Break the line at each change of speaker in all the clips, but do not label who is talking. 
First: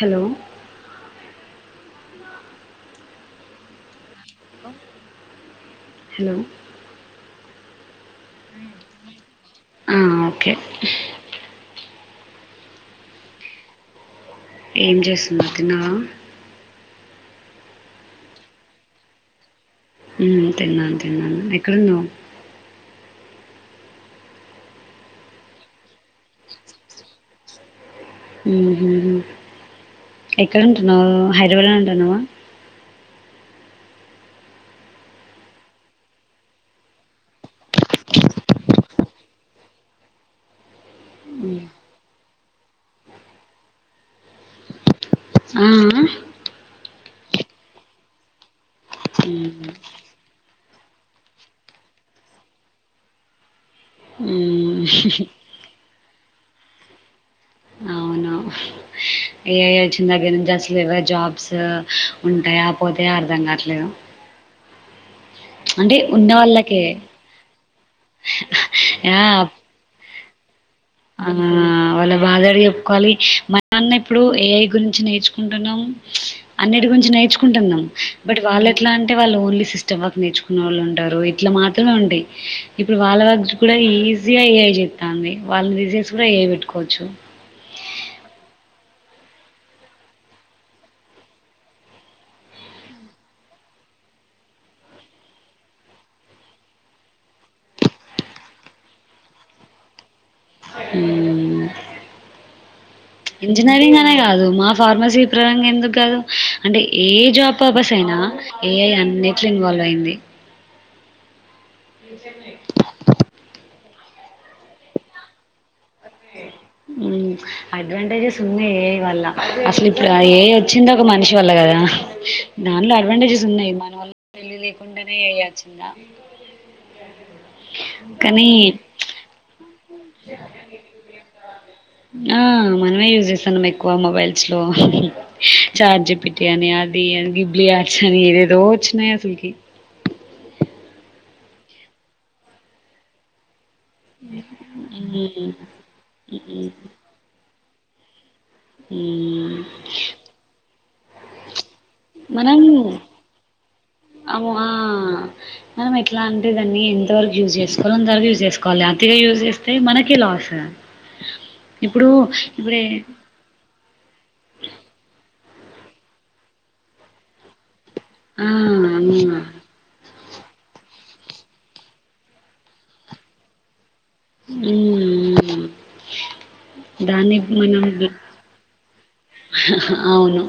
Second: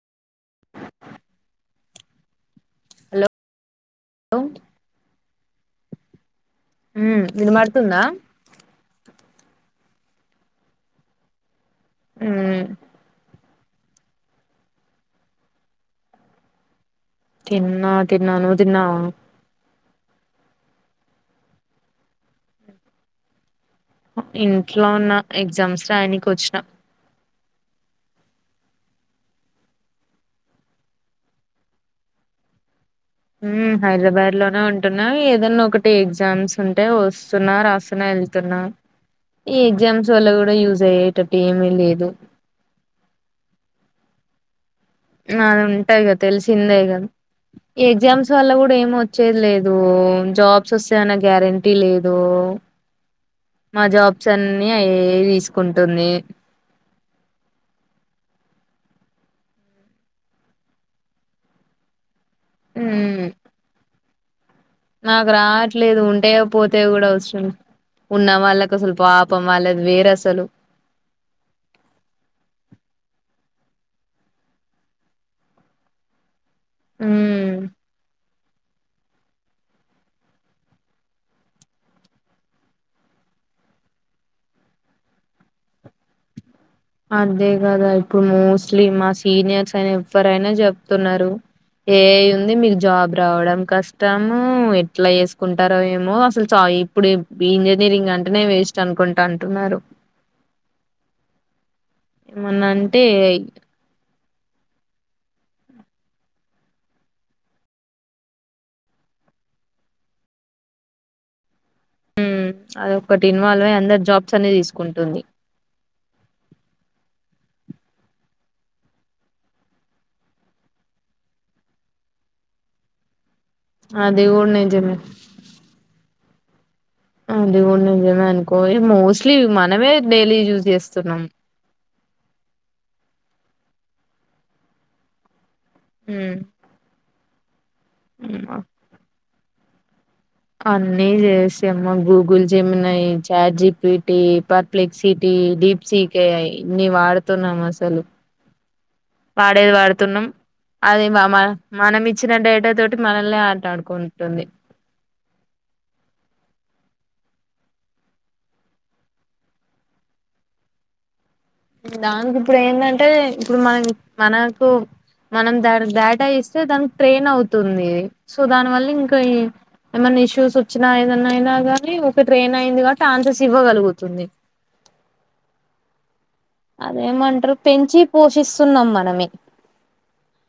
Hello
అౌంట్
hello
ఉమ్ వినబడుతుందా
ఆ okay
ఉమ్
ఏం చేస్తున్నవ్ తిన్నవా
తిన్నా తిన్నాను నువ్వు తిన్నవా
హుమ్ తిన్నాను తిన్నాను ఎక్కడున్నావ్
ఇంట్లో ఉన్న ఎగ్జామ్స్ రాయినికి వచ్చిన
హు హు హుమ్ ఎక్కడ ఉంటున్నావ్ హైదరాబాద్లో ఉంటున్నావా
ఉమ్ హైదరాబాద్ లోనే ఉంటున్నా ఏదైన్నా ఒకటి ఎగ్జామ్స్ ఉంటే వస్తున్నా రాస్తున్నా వెతున్నా ఈ ఎగ్జామ్స్ వల్ల కూడా యూజ అయ్యేటట్టు ఏమీ లేదు నాన్
ఆ,
ఉంటా
ఆ?
తెలిసిందే కదా ఎగ్జామ్స్ వల్ల కూడా ఏమి వచ్చేది లేదు జాబ్స్ వస్తాయ్ అన్న గ్యారెంటీ లేదు
[inaudible]
మా జాబ్స్ అన్ని ఆ ఏ
ఉమ్,
ఐ తీసుకుంటుంది
అవును ఏఐ వచ్చిన దగ్గర నుంచి అసలు ఎవర్ జాబ్స్ ఉంటాయి పోతాయా
ఉమ్
అర్ధం కాట్లేదు
నాకు రావట్లేదు ఉంటే పోతే
వాళ్ళకే
కూడా అవసరం ఉన్నా వాలకు అసలు పాపం వాళ్ళది వేర్ అసలు
ఆమ్ వాళ్ళ బాధ ఎవరికి చెప్పుకోవాలి మనం అన్న ఇప్పుడు ఏఐ గురించి నేర్చుకుంటున్నాం అన్నిటి గురించి
ఉమ్
నేర్చుకుంటున్నాం బట్ వాళ్ళు ఎట్లా అంటే వాళ్ళు ఓన్లీ సిస్టమ్ వర్క్ నేర్చుకునే వాళ్ళు ఉంటారు ఇట్లా మాత్రమే ఉంటాయి ఇప్పుడు వాళ్ ళ్ళ కూడా ఈజీగా ఏ ఐ చేస్తంది వాళ్ళని తీసేసి కూడా ఏ ఐ పెట్టు
అదే కదా ఇప్పుడు మోస్ట్లీ మా సీనియర్స్ అయిన ఎవ్వరైనా చెప్తున్నారు ఏ ఐ ఉంది మీకు జాబ్ రావడం కష్టము ఎట్లా చేసుకుంటారో ఏమో అసలు చ ఇప్పుడు ఇంజనీరింగ్ అంటేనే వేస్ట్ అనుకుంటా అంటున్నారు
హ్మ్
మొన్నా
ఇంజనియరింగ్ అనే కాద్ దు మా ఫార్మసీ పరంగా ఎందుకు కాదు అంటే ఏ జాబ్ పర్పస్ అయినా ఏ ఐ అట్లా ఇన్వాల్వ్ అయింది
హ్మ్ అదొకటి ఇన్వాల్వ్ అయ్యి అందరీ జాబ్స్ అన్ని తీసుకుంటుంది
అ హ్మ్ అడ్వాంటేజెస్ ఉనాయి ఏఐ వల్ల అసలు ఇప్పుడు ఏఐ వచ్చిందే ఒక మనిషి వల్ల కదా హా దానిలో అడ్వాంటేజెస్ ఉన్నాయి మన వల్ల
అది కూడా
తెలివి
నిజమే
లేకుండానే ఇగ వచ్చిందా
అది కూడా నిజమే
కానీ
అనుకో ఇగ మోస్ట్లీ మనమే డైలీ యూజ్ చేస్తున్నాం
ఆ మనమే యూజ్ చేస్తాన్నాం ఎక్కువ మొబైల్స్ లో చాట్ జి పి
హ్మ్
టి అని అది గిబ్లి ఆర్ట్స్ అని
హ్మ్ అ
ఏదేదో వచ్చినాయి అసలుకి
అన్నీ చేశాం Google Gemini chat G P T perplexity
హ్మ్
డీప్ సీకే ఇన్ని వాడుతున్నాం అసలు
హ్మ్
వాడేది వాడుతున్నాం అది మమ
మనం
ఆటాడుకుంటుంది.
అవు ఆ మనం ఎట్లా ఆన్ అే దాన్ని ఎంతవరకు యూస్ చేసుకోలో అంతవరకు యూజ్ చేసుకోలి అతిగా యూజ చేస్తే మనకె లాస్ [inaudible]
దానికి ఇప్పుడు
ఇప్పుడే
ఏదంటే ఇప్పుడు మనం మనకు మనం దానికి డేటా ఇస్తే దానికి ట్రైన్ అవుతుంది సో
ఆ
దాని వల్ల
అవునా
ఇంకా ఎ ఏమన్నా ఇష్యూ స్ చూసి వచ్చినా ఏదన్నాయినా కానీ ఒక ట్రైన్ అయింది కాబట్టి ఆన్సర్స్ ఇవ్వగలుగు
హ్మ్
అదేమంటారు పెంచి పోషిస్తున్నాం మనమే
హా హా అవును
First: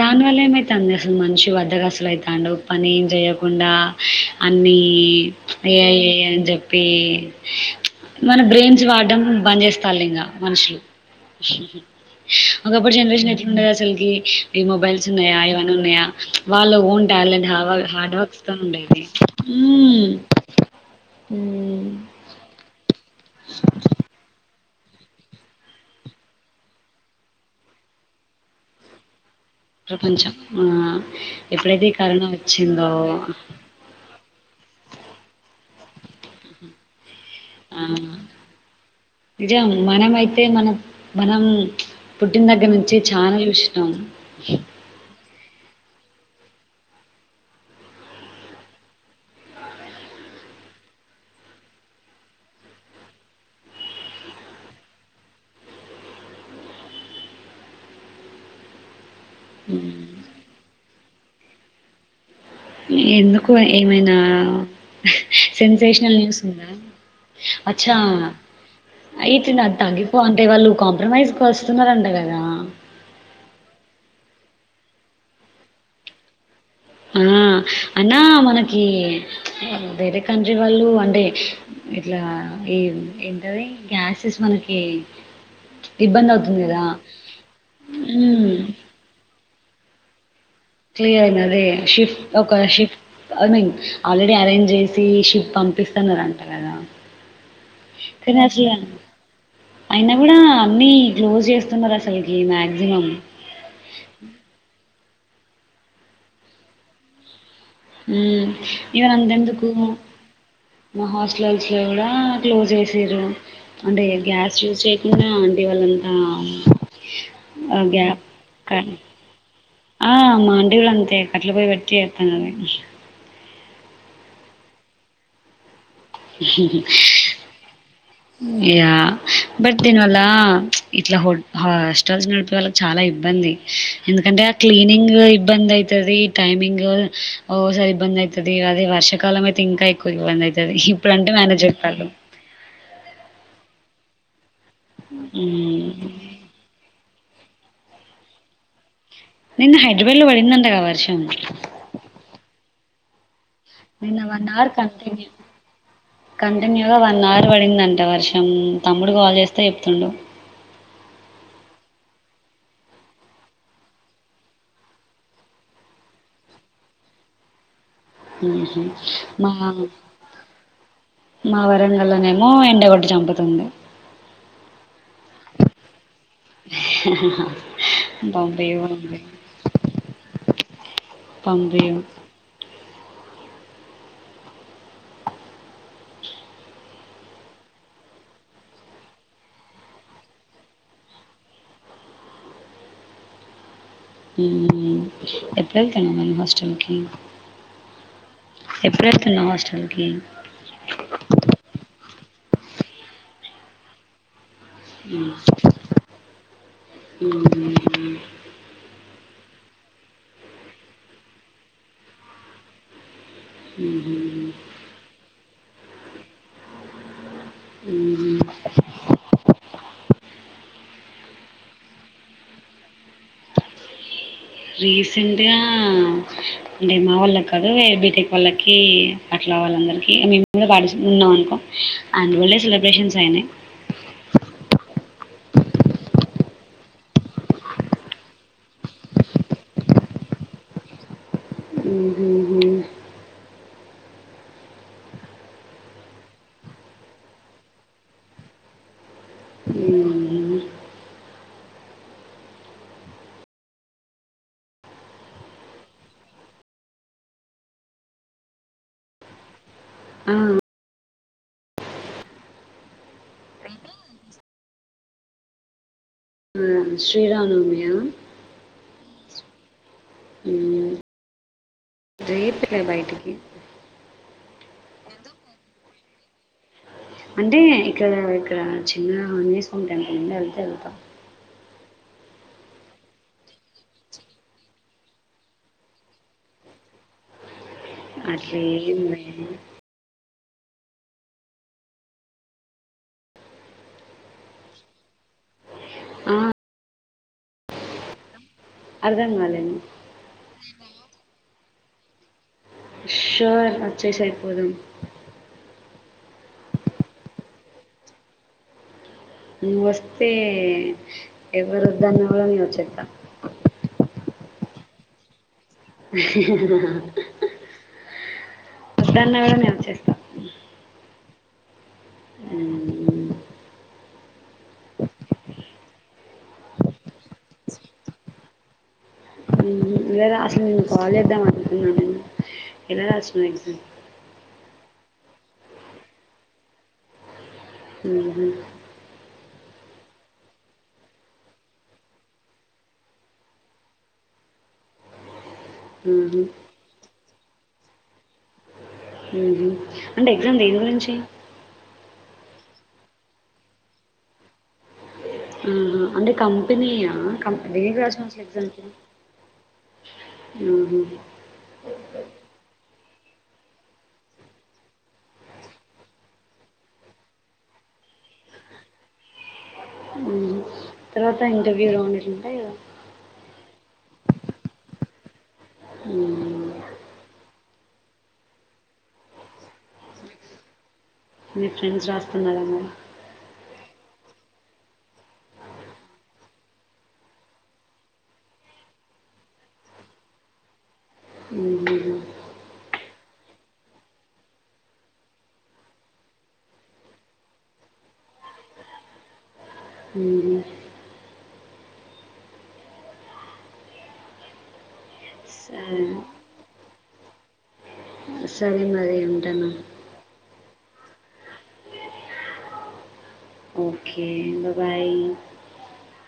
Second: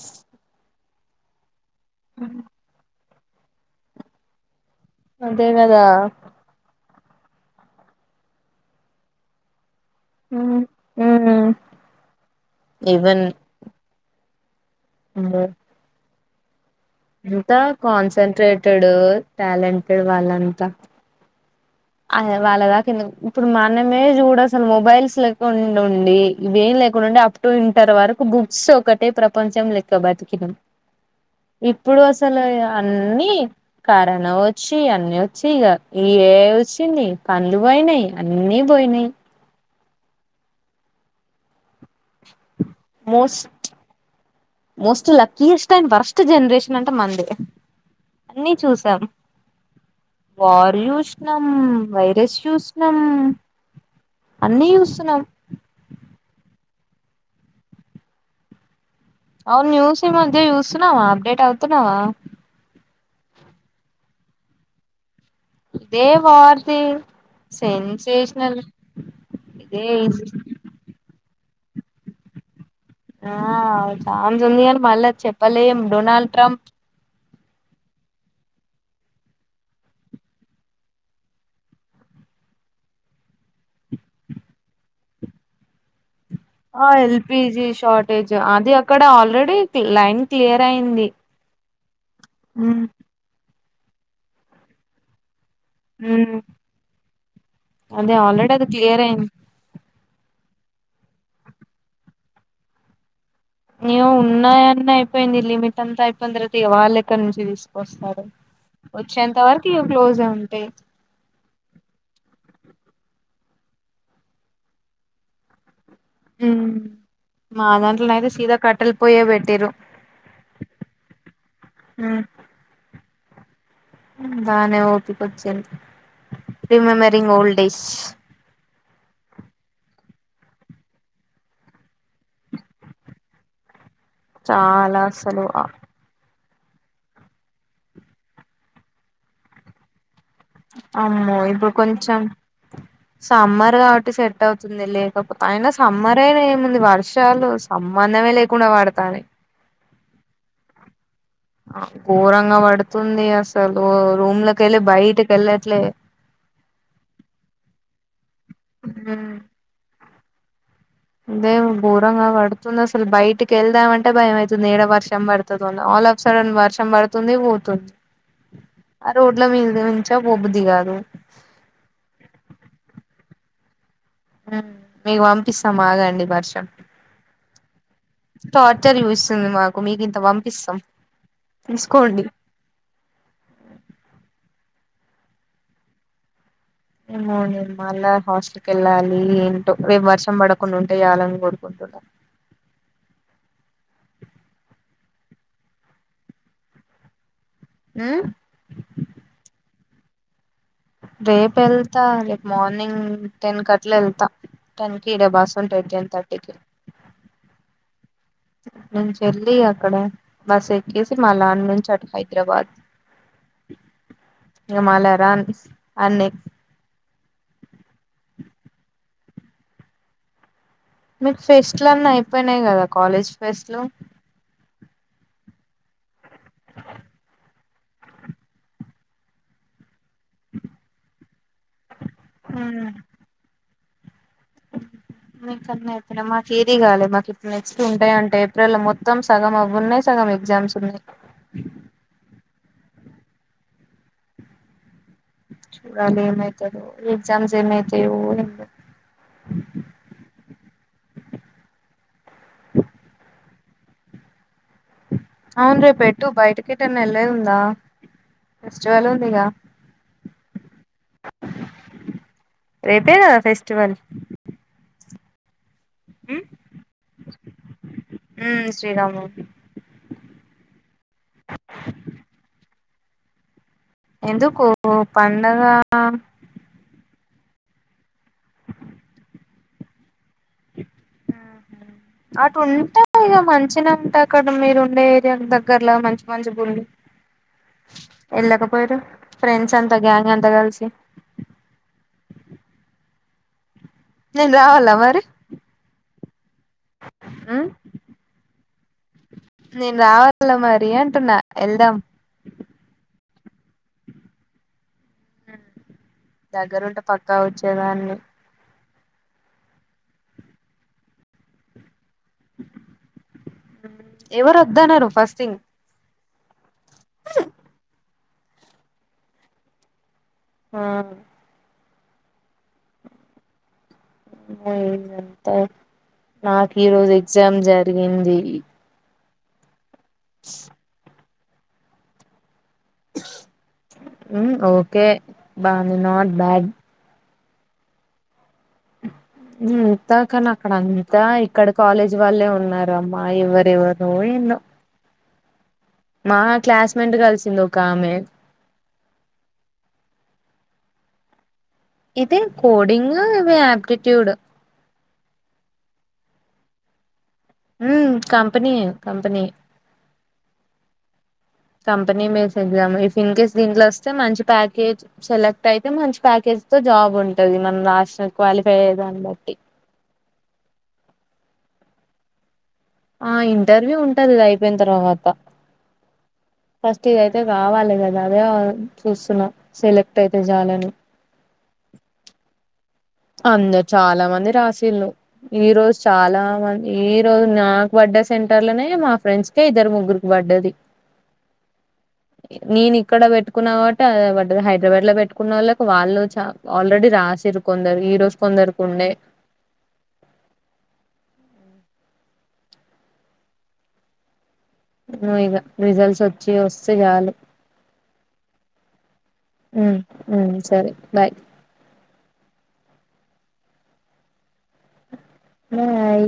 దానివల్ల ఏమైతంది తెల్సా మనిషి వల అ అసలు అయితండు పని ఏం చేయకుండా అ దీ
అదే
ఎ
కదా
ఐ ఎ ఐ అని చెప్పి ఏ మన బ్రెయిన్స్ వాడం బంద్ చేస్త తల్లింగా మనుషులు
ఉమ్
ఒకప్పుడు
ఈవెన్
జనరేషన్ ఎట్లుండే అసలకి ఈ మొబైల్స్ ఉన్నాయా ఏవన్న ఉన్నాయా వాళ్ళ ఓన్ టాలెంట్
అంతా
హవా హార్డ్ వర్క్స్ తోనీ
కాన్సన్ట్రేటెడ్
ఉండేది
టాలెంటెడ్
హ్మ్
అదే వాళ్ళ దాకా ఎందుకు ఇప్పుడు మనమే చూడ అసలు మొబైల్స్ లేకుండా ఉండి ఇవేం లేకుండా ఉండే అప్ టు ఇంటర్ వరకు బుక్స్ ఒకటే ప్రపంచం లెక్క
ప్రపంచం
బతికినం
ఆ ఎప్పుడైతే ఈ
ఇప్పుడు
కరోనా
అసలు
వచ్చిందో
అన్నీ కరోనా వచ్చి అన్ని వచ్చి ఇగ ఏ ఐ వచ్చింది పన్లు పొయినై అన్నీ బొయినై
మనమయితే మనం మనం న్ దగ్గర్నుంచి ఛానా
మోస్ట్
జూష్నం
కాని వరస్ట్ జనరేషన్ అంటే మన్దే అన్నీ చూసాం వార్ యూష్ణం వైరస్ యూస్నం అన్నీ యూస్తున్నాం అవున్న్యూస్ ఈ మధ్య చూస్తున్నవా అప్డేట్ అవుతున్నవా
ఎందుకు ఏమైనా
ఇదే
సెన్సేష్నల్ న్యూసుందా
వార్ది
అచ్చా
సెన్సేషనల్
అయితే నా
ఇదే
[unintelligible] వాళ్ళు కాంప్రమైజ్ కొస్తున్నరాంట గదా
ఆ చాన్సుంది గని మళ్ళ చెప్పలేం డొనాల్డ్ ట్రంప్
ఆ అయినా మనకీ వేరే కంట్రీ వాళ్ళూ అంటే ఇట్లా ఈ ఏంటది గ్యాసెస్ మనకీ ఇబ్బందవు
ఆ ఎల్. పీ. జీ. షార్టేజ్ అది అక్కడ ఆల్రెడీ ఫిల్లై క్లియర్ అయింది
క్లియర్ అదే షిఫ్ట్ ఒక
ఉమ్,
షిఫ్ట్ ఐ మీన్ ఆల్రెడీ అరేంజేసీ షిఫ్
ఉమ్,
పంపిస్తన్నరంట గదా
అదే ఆల్రెడీ అది
ఫినాషియన్
క్లియర్ అయింది
అయినా గుడా అన్నీ క్లోజ్జేస్తున్నరసల్కీ మ్యాగ్జిమం
ఏవొ ఉన్నాయన్నయిపోయింది లిమిట్ అంతా అయిపోయిన్ తర్వాత ఇగ వాళ్లేక్క నుంచి తీసు
మ్మ్ ఇగ గంతెందుకూ
ఇక క్లోజే ఉంటాయి
మా హాస్ట్లల్స్ లో కూడా క్లోజ్ చేశీరు అంటే గ్యాస్ యూస్ చేయకుండా ఆంటి వాళ్ళం
ఉమ్మ్ మా దాంట్లొనైతే సీదా కట్టలి పొయ్యే పెట్టిరు
ఆ మా ఆంటి గూడ అంతే కట్లెపొయ్యి పెట్టి
హ్మ్.
చేత్తందామె
బానే ఓపికొచ్చింది remembering old days
yeah but నీనలా ఇట్లా హొట్ హాస్టాల్స్ నడిపే వాళ్ళక్ చాలా ఇబ్ బ్బంది ఎందుకంటే ఆ
చాలా
క్లీనింగ్
అసలు అ
ఇబ్బందైతది టైమింగూ ఒ ఓసారి ఇబ్బందయితది అదే వర్షకాలం అయితే ఇంకా ఎక్ కువ ఇబ్బందైతది ఇప్పుడంటే
అమ్మో ఇప్పుడు
మ్యానేజ్జెత్తాండు
కొంచెం సమ్మర్ కాబట్టి సెట్ అవుతుంది లేకపొ
హ్మ్.
అయినా సమ్మర్ అయినా ఏముంది వర్ షాలు సంబంధమే లేకుండ పడతానై
నిన్న హైడ్రబాడ్ లో పడిందంటగా వర్షం
ఘోరంగ పడుతుందే అసలూ
నిన్న అవర్
రూమ్లకెళ్ళి
కంటిన్యూ
బయటికిళ్ళట్లే
కంటిన్యూగా వన్ అవర్ పడిందంట వర్షం తమ్ముడు కాల్ చేస్తే చెప్తుండు
దే ఘోరంగా పడుతుందసలు బయటికెళ్దాం అంటే భయం అయితుంది ఏడ వర్షం పడుతదోన లఫ్ సడన్ వర్షం పడుతుంది పోతుంది రోడ్ల
ఆ ఆ
మీద
అ
నుంచా పోబుద్ది కాదు
మా వరంగల్లనేమో ఎండగొట్టి చంపుతుంది
హుమ్ మీకు పంపిస్తం ఆగండి వర్షం
పంపియ్యు
టార్చర్
పంపియ్యు.
యూపిస్తది మాకు మీకింత పంపిస్తం
పంబియం
ఏమో నేను మళ్ళా హాస్ట కెళ్ళాలీ ఏంటో రేపు వర్షం బడకుండ ఉంటే జాలని కొడుకు
ఉమ్ ఎప్పుడెళ్తానవ్ మరి హాస్టల్కి
ఉమ్
ఎప్పుడేల్తున్నవ్ హాస్టల్కి
రేపెళ్తా రేప్ మార్నింగ్ టెన్ కట్లెళ్తా టన్కీడ బస్సుంటది టెన్ తర్టీకి నుంచెల్లి ఇగక్కడ బస్ ఎక్కేసి మళ్ళ ఆన్నుంచటు హైద్రాబాద్ ఇగ మళ్ల రాన్ అన్ని
ఉహు
మీకు ఫెస్ట్లు అన్ని అయిపోయినయి కదా కాలేజ్ ఫెస్ట్లు
రీసెంట్గా అంటే మా వాళ్ళకి కాదు బీటెక్ వాళ్ళకి అట్లావాలందరి ఇగ మేము కూడా పాటిస్ ఉన్నాం అనుకో అందులోనే
ఉమ్
సెలబ్రేషన్స్ అయినయి
మీకన్నా ఇప్పుడ మాకు ఏదిగాలె మాకు ఇప్పుడు నెక్స్ట్ ఉంటయి అంటే ఏప్రిల్ లో మొత్తం సగం అవి ఉన్నయి సగం ఎగ్జామ్స్ ఉన్నయి
ఉహు
చూడాలి ఏమైతదో ఎగ్జామ్స్ ఏమైతాయో ఏమో
ఉహు
అవును రేప్ ఎట్టు బయటికేటన్ ఎలెదుందా ఫెస్టివల్ ఉందిగా
ఆ,
రేపేకద ఫెస్టివల్ ఉ
ఆ శ్రీరామనవమి కదా
శ్రీరామనవమి
ఊ రేపు రా బయటికి
ఎందుకు పండగ
అంటే ఇక్కడ ఇక్కడ చిన్న ఆంజనేయ స్వామి టెంపుల్ వుంది వెళ్తే వెళ్తా
అటు ఉంటే ఇక మంచిన ఉంటే అక్కడ మీరు ఉండే ఏరియా దగ్గరలా మంచి మంచి గుళ్ళు ఎళక పోయిరు
అట్లేం లేదు.
ఫ్రెండ్స్ అంత గా గంత కలిసి నేన్ రావాలా మరి
ఆ
ఉ
అర్థం కాలేదు
నేను రావాల మరి అంటున్న వెళ్దాం
షుర్ వచేసెయ్ పోదం
దగ్గరుంటే పక్కా వచ్చేదాన్ని
నువ్ వస్తే ఎవరు దాని విల్వనే విల్వ చెత
అద్దనరు ఫస్టింగ్
వస్తా అన్న కదా నేను వచ్చేస్తా
ఆ
హ్మ్
ఇదంతా నాకు ఈ రోజు ఎగ్జామ్ జరిగింది
లేద అసల్ నేను కాల్ జేద్దామనుకుంటున్నాను నేను తినరా స్వీట్స్
ఓకే బావుంది నాట్ బ్యాడ్
ఊహూ
ఇంతా కాని అక్కడ అంతా ఇక్కడ కాలేజీ వాళ్ళే ఉన్నారు అమ్మా ఎవరెవరు ఎన్నో మా
మ్మ్.
క్లాస్మేంట్ గలిసింది ఒక ఆమె
ఊహు అంటే ఎగ్జామ్ దేని గురించి
ఇది కోడింగ్ ఇవి ఆప్టిట్యూడ్
ఆహా అంటే కంపెనీయా కం దేనికి
హ్మ్
రాసిన అసలు
కంపెనీ
ఎగ్జామ్కి
కంపెనీ
మ్మ్.
Company mails exam in case దీంట్లో వస్తే మంచి ప్యాకేజ్ సెలెక్ట్ అయితే మంచి ప్యాకేజ్ తో జాబ్ ఉంటంది మనం లాస్ట్ సో క్వాలిఫై అయ్యే దాన్ని బట్టి
ఉమ్ తర్వాత ఇంటర్వ్యూ లు ఉంటాయా
ఆ ఇంటర్వ్యూ ఉంటది గా అయిపోయిన తర్వాత
ఉమ్
ఫస్ట్ ఇది అయితే కావాలి కదా అదే చూస్తున్నా సెలెక్ట్ అయితే చాలని
మీ ఫ్రెండ్స్ రాస్తున్నారన్న
ఇంకా చాలా మంది రాసీళ్ళు ఈ రోజు చాలా మంది ఈ రోజు నాకు వడ్డ సెంటర్ లోనే మా ఫ్రెండ్స్కే ఇద్దరు ముగ్గురుకి పడి పడ్డది
మ్మ్ హ్మ్
కున్నవంటే హైదరాబాద్ లో పెట్టుకున్న వాళ్ళకి వాళ్ళు చ ఆల్రెడీ రాసిరు కొందరు ఈ రోజు కొందరుకు ఉండే
మ్మ్
నువు ఇక
సరే
రిజల్ట్స్ వచ్చి వస్తే చాలు
సరే మరి ఉంటాను
హ్మ్మ్ హ్మ్మ్ సరే బాయ్
ఓకే బా బాయ్
బాయ్